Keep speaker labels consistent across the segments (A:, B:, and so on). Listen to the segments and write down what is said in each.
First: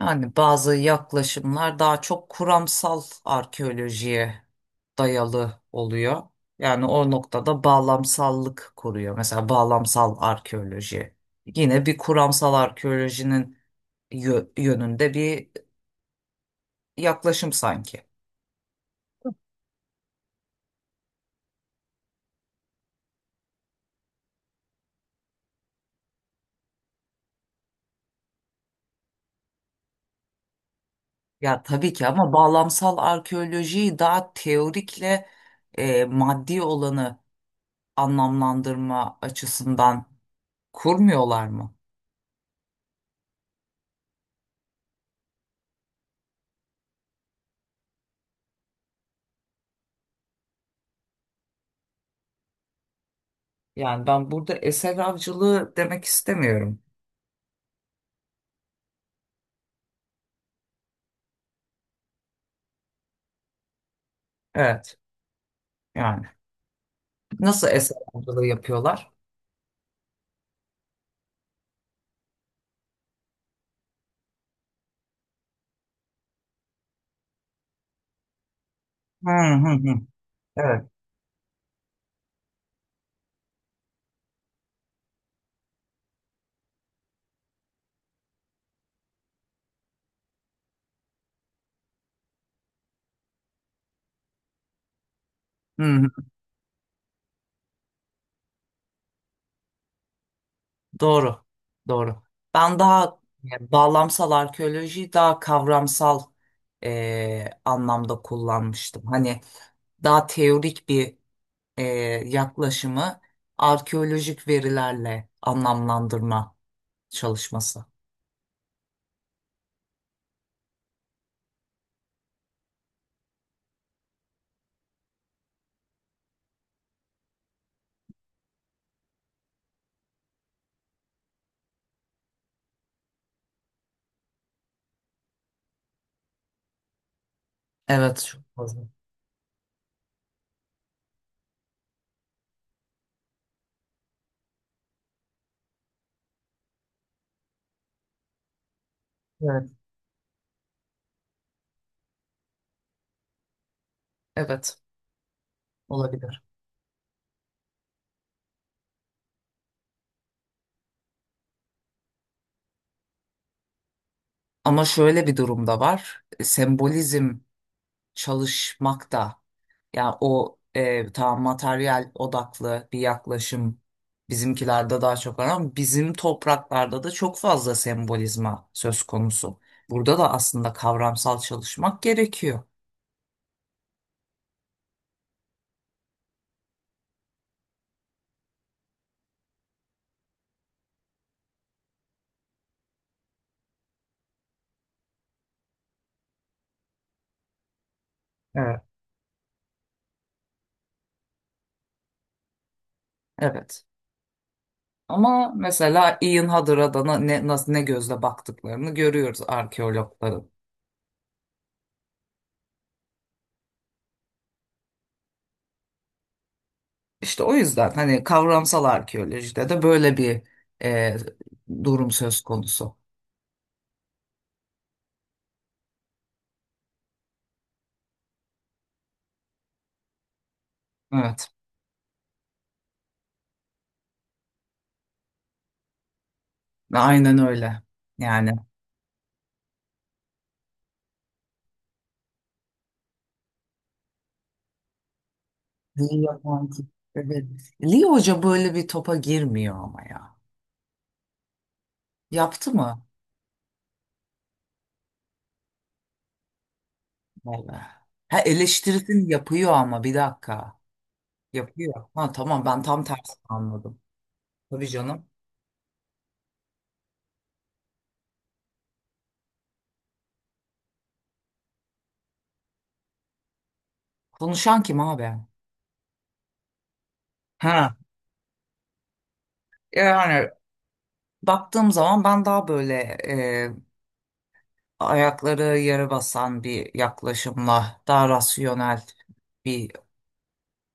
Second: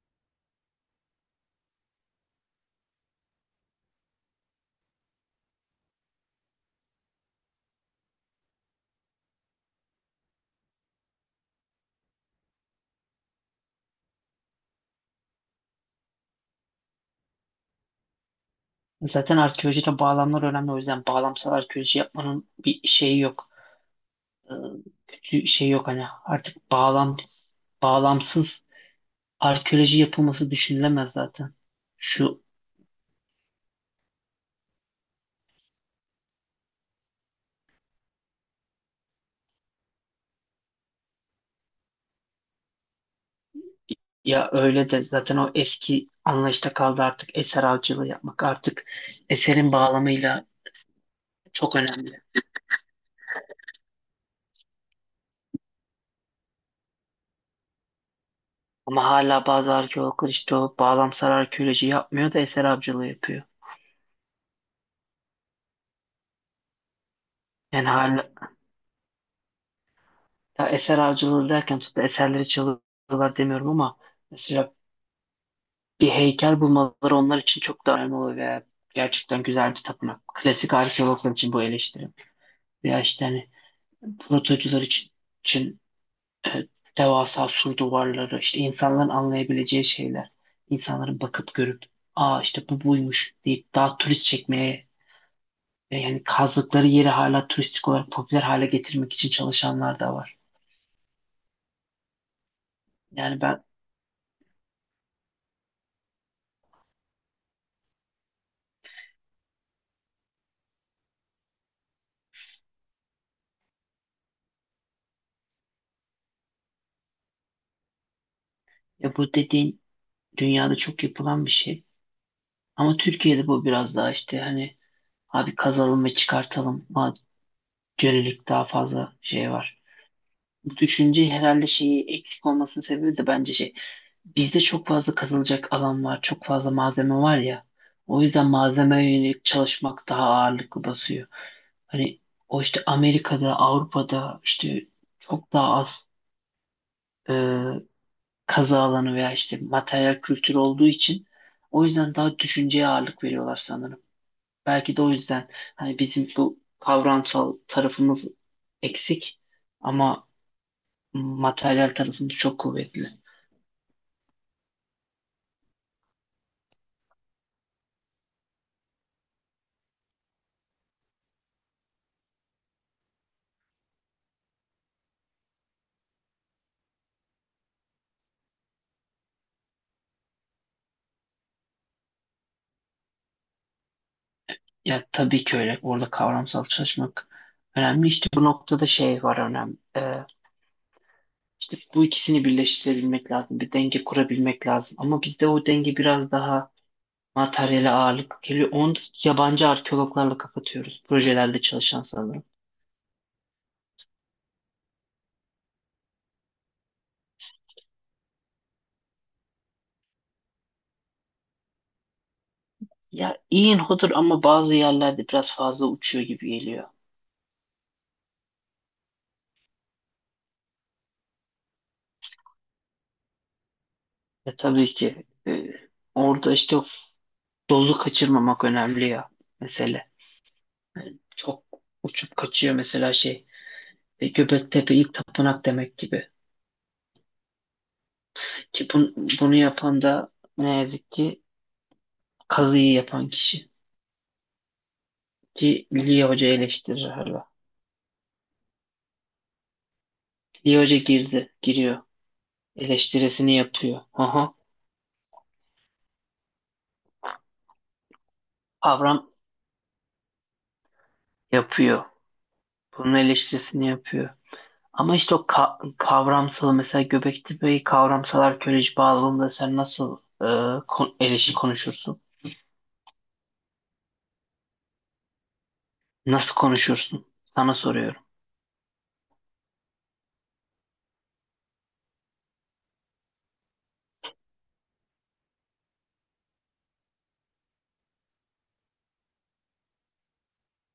A: Yani bazı yaklaşımlar daha çok kuramsal arkeolojiye dayalı oluyor. Yani o noktada bağlamsallık koruyor. Mesela bağlamsal arkeoloji. Yine bir kuramsal arkeolojinin yönünde bir yaklaşım sanki.
B: Zaten arkeolojide bağlamlar önemli. O yüzden bağlamsal arkeoloji yapmanın bir şeyi yok. Ee, kötü şey yok hani. Artık bağlamsız arkeoloji yapılması düşünülemez zaten.
A: Ya tabii ki ama
B: Şu
A: bağlamsal arkeolojiyi daha teorikle maddi olanı anlamlandırma açısından kurmuyorlar mı?
B: Ya öyle de zaten o eski anlayışta kaldı artık eser avcılığı yapmak. Artık eserin bağlamıyla çok önemli.
A: Yani ben burada eser avcılığı demek istemiyorum.
B: Ama hala bazı arkeologlar işte o bağlamsal arkeoloji yapmıyor da eser avcılığı yapıyor.
A: Evet. Yani nasıl
B: Yani
A: eser
B: hala
A: avcılığı yapıyorlar?
B: ya eser avcılığı derken tabii eserleri çalıyorlar demiyorum ama mesela bir heykel bulmaları onlar için çok da önemli oluyor veya
A: Hı
B: gerçekten
A: hı
B: güzel bir
A: hı.
B: tapınak. Klasik
A: Evet.
B: arkeologlar için bu eleştiri. Veya işte hani protocular için e, devasa sur duvarları, işte insanların anlayabileceği şeyler. İnsanların bakıp görüp aa işte bu buymuş deyip daha turist çekmeye
A: Hı hı.
B: yani kazdıkları yeri hala turistik olarak popüler hale getirmek için çalışanlar da var.
A: Doğru. Doğru. Ben daha
B: Yani ben
A: yani bağlamsal arkeolojiyi daha kavramsal anlamda kullanmıştım. Hani daha teorik bir e, yaklaşımı arkeolojik verilerle anlamlandırma çalışması.
B: Ya bu dediğin dünyada çok yapılan bir şey. Ama Türkiye'de bu biraz daha işte hani abi kazalım ve çıkartalım. Ama yönelik daha fazla şey var. Bu düşünce herhalde şeyi eksik olmasının sebebi de bence şey. Bizde çok fazla kazılacak alan var. Çok fazla malzeme var ya.
A: Evet.
B: O
A: Çok
B: yüzden
A: fazla.
B: malzemeye yönelik çalışmak daha ağırlıklı basıyor. Hani o işte Amerika'da, Avrupa'da işte çok daha az e, kazı alanı veya işte
A: Evet.
B: materyal kültürü olduğu için o yüzden daha düşünceye ağırlık veriyorlar sanırım.
A: Evet.
B: Belki de o yüzden hani bizim
A: Olabilir.
B: bu kavramsal tarafımız eksik ama materyal tarafımız çok kuvvetli.
A: Ama şöyle bir durum da var. Sembolizm çalışmakta. Yani o tamam materyal odaklı bir yaklaşım bizimkilerde daha çok var ama bizim topraklarda da çok fazla sembolizma söz konusu. Burada da aslında kavramsal çalışmak gerekiyor.
B: Ya tabii ki öyle. Orada kavramsal çalışmak önemli. İşte bu noktada şey var önemli. İşte bu ikisini birleştirebilmek lazım. Bir denge kurabilmek lazım. Ama bizde o denge biraz daha materyale ağırlık geliyor.
A: Evet.
B: Onu da yabancı arkeologlarla kapatıyoruz. Projelerde çalışan sanırım.
A: Evet. Ama mesela Ian Hadder'a da nasıl, ne gözle baktıklarını görüyoruz arkeologların.
B: Ya iyi hodur ama bazı yerlerde biraz fazla uçuyor gibi geliyor.
A: İşte o yüzden hani kavramsal arkeolojide de böyle bir e, durum söz konusu.
B: Ya tabii ki orada işte dozu kaçırmamak önemli ya mesele.
A: Evet,
B: Çok uçup kaçıyor mesela Göbektepe ilk tapınak demek gibi.
A: aynen öyle. Yani
B: Ki bunu yapan da ne yazık ki kazıyı yapan kişi. Ki Liye
A: Leo,
B: Hoca eleştirir hala.
A: Evet. Leo Hoca böyle bir topa girmiyor ama ya.
B: Liye Hoca girdi, giriyor.
A: Yaptı mı?
B: Eleştirisini yapıyor. Aha.
A: Vallahi. Ha
B: Avram
A: eleştirisini yapıyor ama bir dakika.
B: yapıyor.
A: Yapıyor. Ha tamam ben tam
B: Bunun
A: tersini
B: eleştirisini
A: anladım.
B: yapıyor.
A: Tabii
B: Ama
A: canım.
B: işte o kavramsal mesela Göbekli Bey kavramsalar köleci bağlamında sen nasıl eleşi konuşursun?
A: Konuşan kim abi?
B: Nasıl konuşursun? Sana
A: Ha
B: soruyorum.
A: yani baktığım zaman ben daha böyle e, ayakları yere basan bir yaklaşımla daha rasyonel bir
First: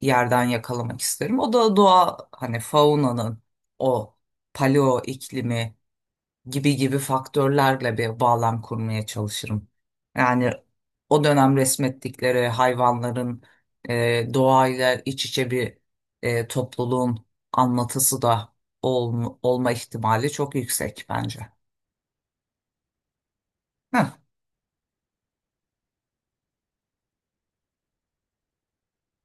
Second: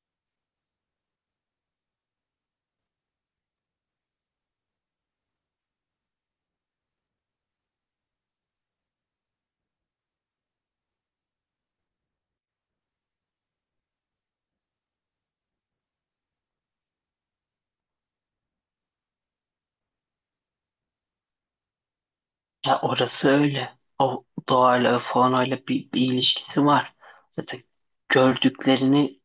A: yerden yakalamak isterim. O da doğa hani faunanın o paleo iklimi gibi gibi faktörlerle bir bağlam kurmaya çalışırım. Yani o dönem resmettikleri hayvanların doğayla iç içe bir topluluğun anlatısı da olma ihtimali çok yüksek bence.
B: Ya orası öyle.
A: Heh,
B: O doğayla falan öyle bir ilişkisi var. Zaten gördüklerini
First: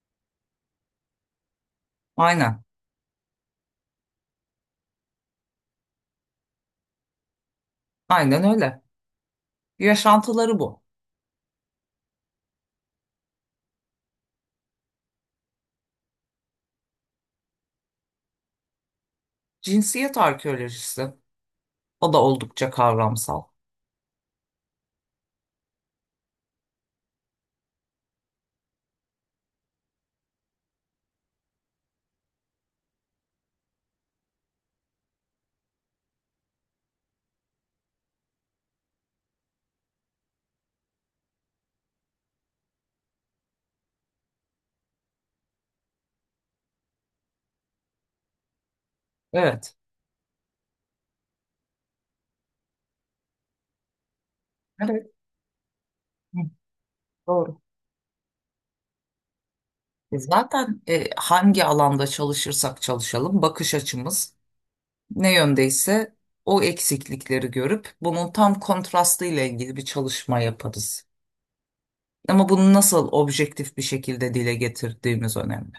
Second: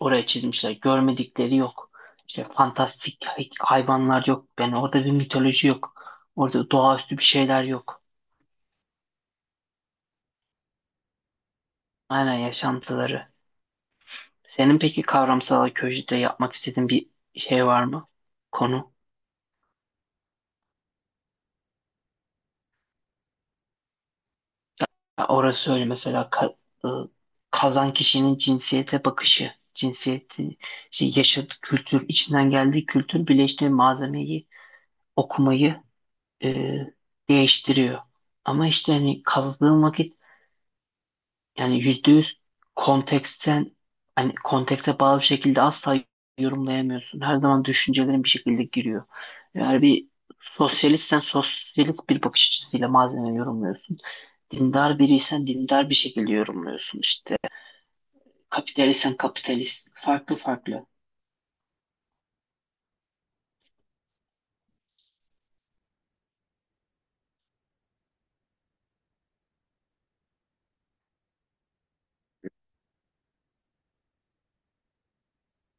B: oraya çizmişler. Görmedikleri yok. İşte
A: aynen,
B: fantastik hayvanlar yok. Yani orada bir mitoloji yok. Orada doğaüstü bir şeyler yok.
A: aynen öyle. Yaşantıları bu.
B: Aynen yaşantıları. Senin peki kavramsal arkeolojide yapmak istediğin bir şey var mı? Konu.
A: Cinsiyet arkeolojisi. O da oldukça kavramsal.
B: Ya orası öyle mesela ı, kazan kişinin cinsiyete bakışı, cinsiyeti, şey, yaşadığı kültür, içinden geldiği kültür birleştiği malzemeyi okumayı e, değiştiriyor. Ama işte hani kazdığın vakit yani %100 konteksten hani kontekste bağlı bir şekilde asla yorumlayamıyorsun. Her zaman düşüncelerin bir şekilde giriyor.
A: Evet.
B: Eğer bir sosyalistsen sosyalist bir bakış açısıyla malzemeyi yorumluyorsun. Dindar
A: Evet.
B: biriysen dindar bir şekilde
A: Hı,
B: yorumluyorsun. İşte.
A: doğru.
B: Kapitalistsen kapitalist. Farklı
A: Zaten
B: farklı.
A: hangi alanda çalışırsak çalışalım bakış açımız ne yöndeyse o eksiklikleri görüp bunun tam kontrastı ile ilgili bir çalışma yaparız. Ama bunu nasıl objektif bir şekilde dile getirdiğimiz önemli.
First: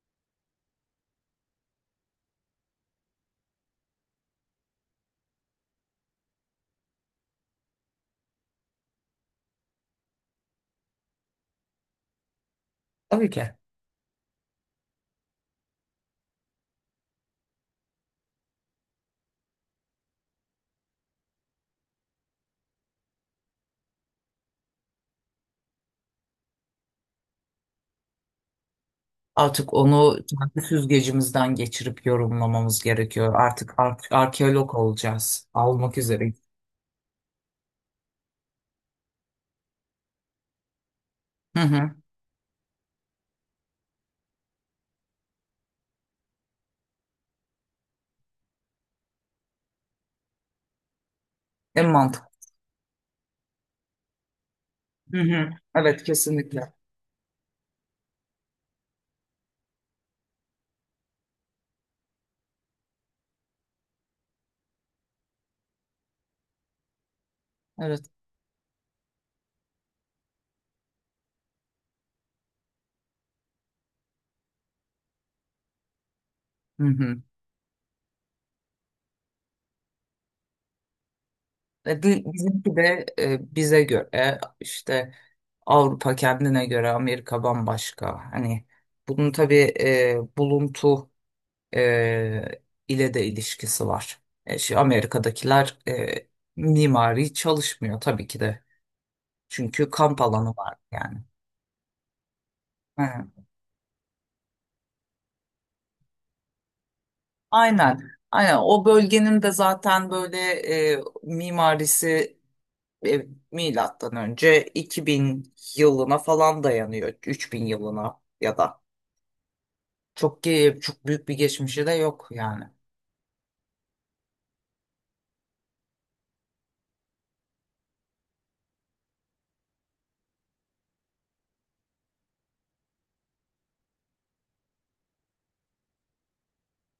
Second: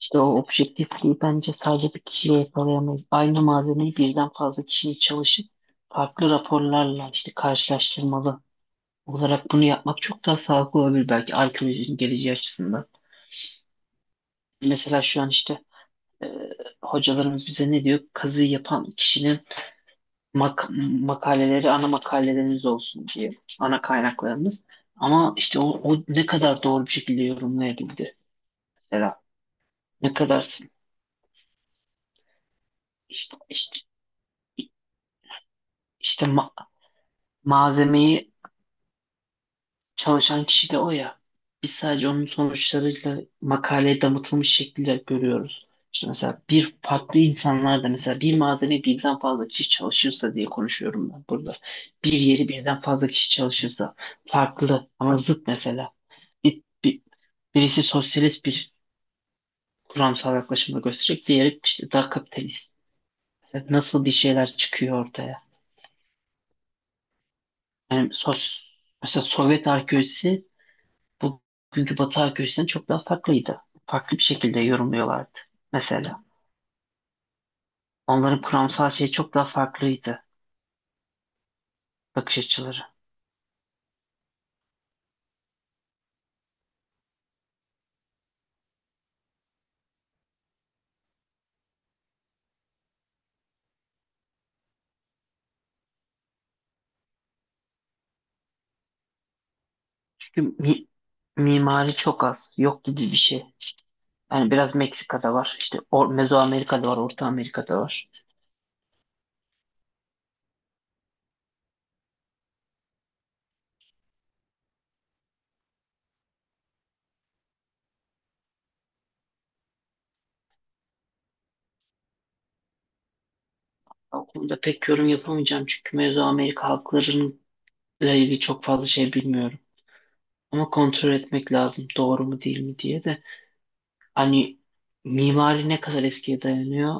B: İşte o objektifliği bence sadece bir kişiyle yakalayamayız. Aynı malzemeyi birden fazla kişinin çalışıp farklı raporlarla işte karşılaştırmalı olarak bunu yapmak çok daha sağlıklı olabilir belki arkeolojinin geleceği açısından.
A: Tabii ki.
B: Mesela şu an işte e, hocalarımız bize ne diyor? Kazıyı yapan kişinin mak makaleleri ana makalelerimiz olsun diye ana kaynaklarımız. Ama işte o ne kadar doğru bir şekilde yorumlayabildi mesela.
A: Artık
B: Ne
A: onu kendi
B: kadarsın?
A: süzgecimizden geçirip yorumlamamız gerekiyor.
B: İşte,
A: Artık
B: işte,
A: arkeolog olacağız. Almak
B: işte,
A: üzere.
B: malzemeyi çalışan kişi de o ya.
A: Hı
B: Biz
A: hı.
B: sadece onun sonuçlarıyla makaleye damıtılmış şekliyle görüyoruz. İşte mesela bir farklı insanlar da mesela bir malzeme birden fazla kişi çalışırsa diye konuşuyorum ben burada.
A: En
B: Bir
A: mantıklı.
B: yeri birden fazla kişi çalışırsa farklı ama
A: Hı
B: zıt
A: hı.
B: mesela.
A: Evet,
B: Bir,
A: kesinlikle.
B: bir- Birisi sosyalist bir kuramsal yaklaşımda gösterecek, diğeri işte daha kapitalist. Mesela nasıl bir şeyler çıkıyor ortaya?
A: Evet.
B: Yani sos, Mesela Sovyet arkeolojisi bugünkü Batı arkeolojisinden çok daha farklıydı. Farklı bir şekilde yorumluyorlardı mesela.
A: Hı hı.
B: Onların kuramsal şeyi çok daha farklıydı bakış
A: Bizimki
B: açıları.
A: de bize göre işte Avrupa kendine göre Amerika bambaşka. Hani bunun tabii buluntu e, ile de ilişkisi var. E, şu Amerika'dakiler mimari çalışmıyor tabii ki de. Çünkü kamp
B: Çünkü
A: alanı var yani.
B: mimari çok az, yok gibi
A: He,
B: bir şey. Yani biraz Meksika'da var, işte Mezoamerika'da var, Orta Amerika'da
A: aynen.
B: var.
A: Aynen. O bölgenin de zaten böyle mimarisi e, milattan önce 2000 yılına falan dayanıyor. 3000 yılına ya da. Çok büyük bir geçmişi de yok yani.
B: O konuda pek yorum yapamayacağım çünkü Mezoamerika halklarıyla ilgili çok fazla şey bilmiyorum. Ama kontrol etmek lazım doğru mu değil mi diye de. Hani mimari ne kadar eskiye dayanıyor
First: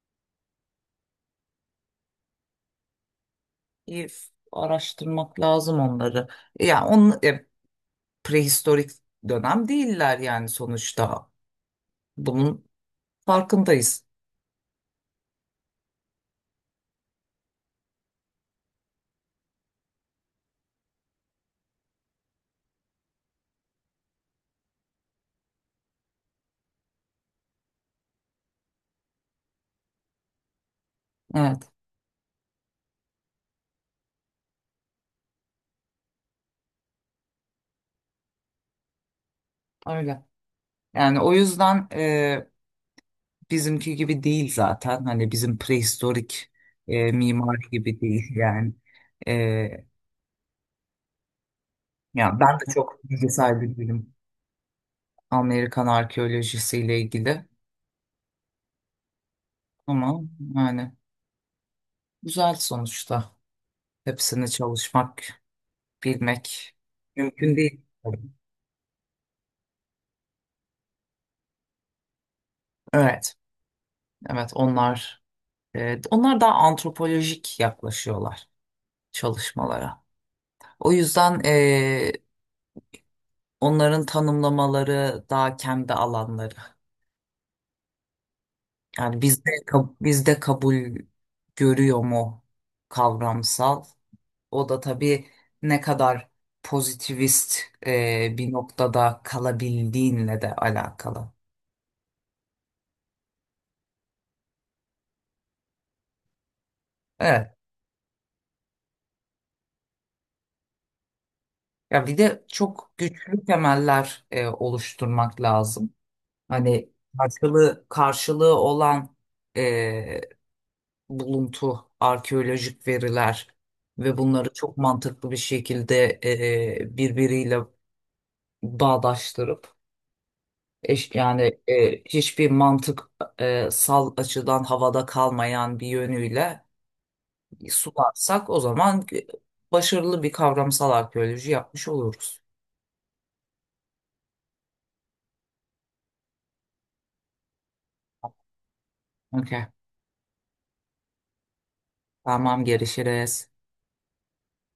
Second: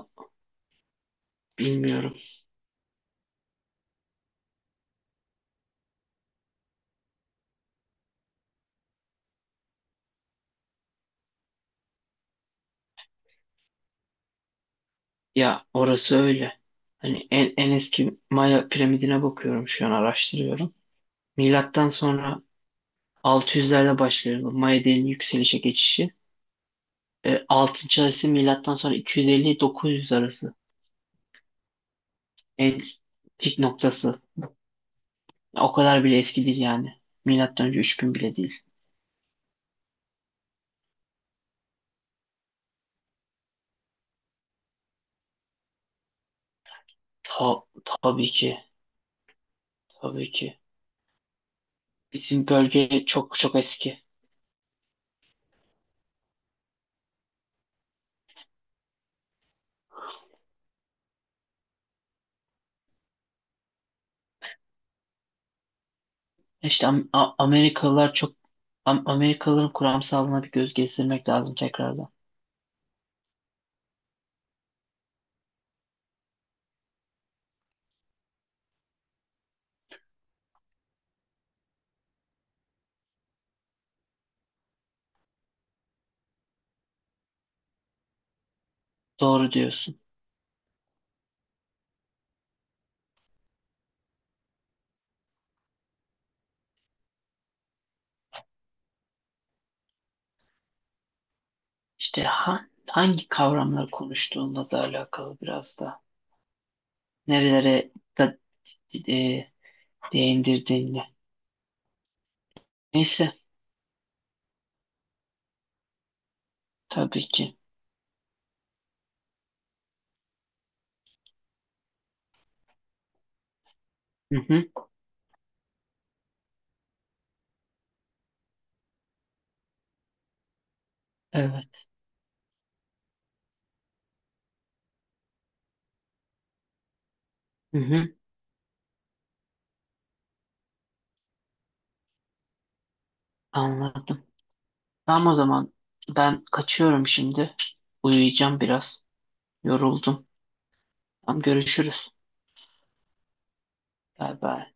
B: bilmiyorum.
A: İyi araştırmak lazım onları. Yani onun prehistorik dönem değiller yani sonuçta. Bunun farkındayız.
B: Ya orası öyle. Hani en eski Maya piramidine bakıyorum şu an araştırıyorum. Milattan sonra 600'lerde başlıyor bu Maya dilinin yükselişe geçişi. 6. arası milattan sonra 250-900 arası.
A: Evet,
B: En pik noktası. O kadar bile eski değil yani. Milattan önce 3000 bile değil.
A: öyle. Yani o yüzden bizimki gibi değil zaten. Hani bizim prehistorik mimari
B: Ta,
A: gibi
B: tabii
A: değil
B: ki.
A: yani. E,
B: Tabii ki.
A: ya
B: Bizim
A: ben de çok
B: bölge
A: bilgi
B: çok çok
A: sahibi
B: eski.
A: değilim Amerikan arkeolojisiyle ilgili ama yani güzel sonuçta. Hepsini çalışmak, bilmek
B: İşte
A: mümkün değil.
B: Amerikalılar çok Amerikalıların kuramsalına bir göz gezdirmek lazım tekrardan.
A: Evet, evet onlar onlar daha antropolojik yaklaşıyorlar çalışmalara. O yüzden onların tanımlamaları daha kendi alanları. Yani
B: Doğru diyorsun.
A: bizde kabul görüyor mu kavramsal? O da tabii ne kadar pozitivist bir noktada kalabildiğinle de alakalı.
B: İşte hangi kavramları konuştuğunla da alakalı biraz da.
A: Evet.
B: Nerelere da, e, değindirdiğinle.
A: Ya bir de çok
B: Neyse
A: güçlü temeller oluşturmak lazım. Hani
B: tabii ki.
A: karşılığı olan e, buluntu, arkeolojik veriler ve
B: Hı
A: bunları
B: hı,
A: çok mantıklı bir şekilde birbiriyle bağdaştırıp
B: evet.
A: hiçbir mantık sal açıdan havada kalmayan bir yönüyle
B: Hı hı,
A: sularsak o zaman başarılı bir kavramsal arkeoloji yapmış oluruz.
B: anladım. Tamam o zaman ben kaçıyorum şimdi. Uyuyacağım biraz.
A: Okey.
B: Yoruldum. Tamam görüşürüz.
A: Tamam, görüşürüz.
B: Bay bay.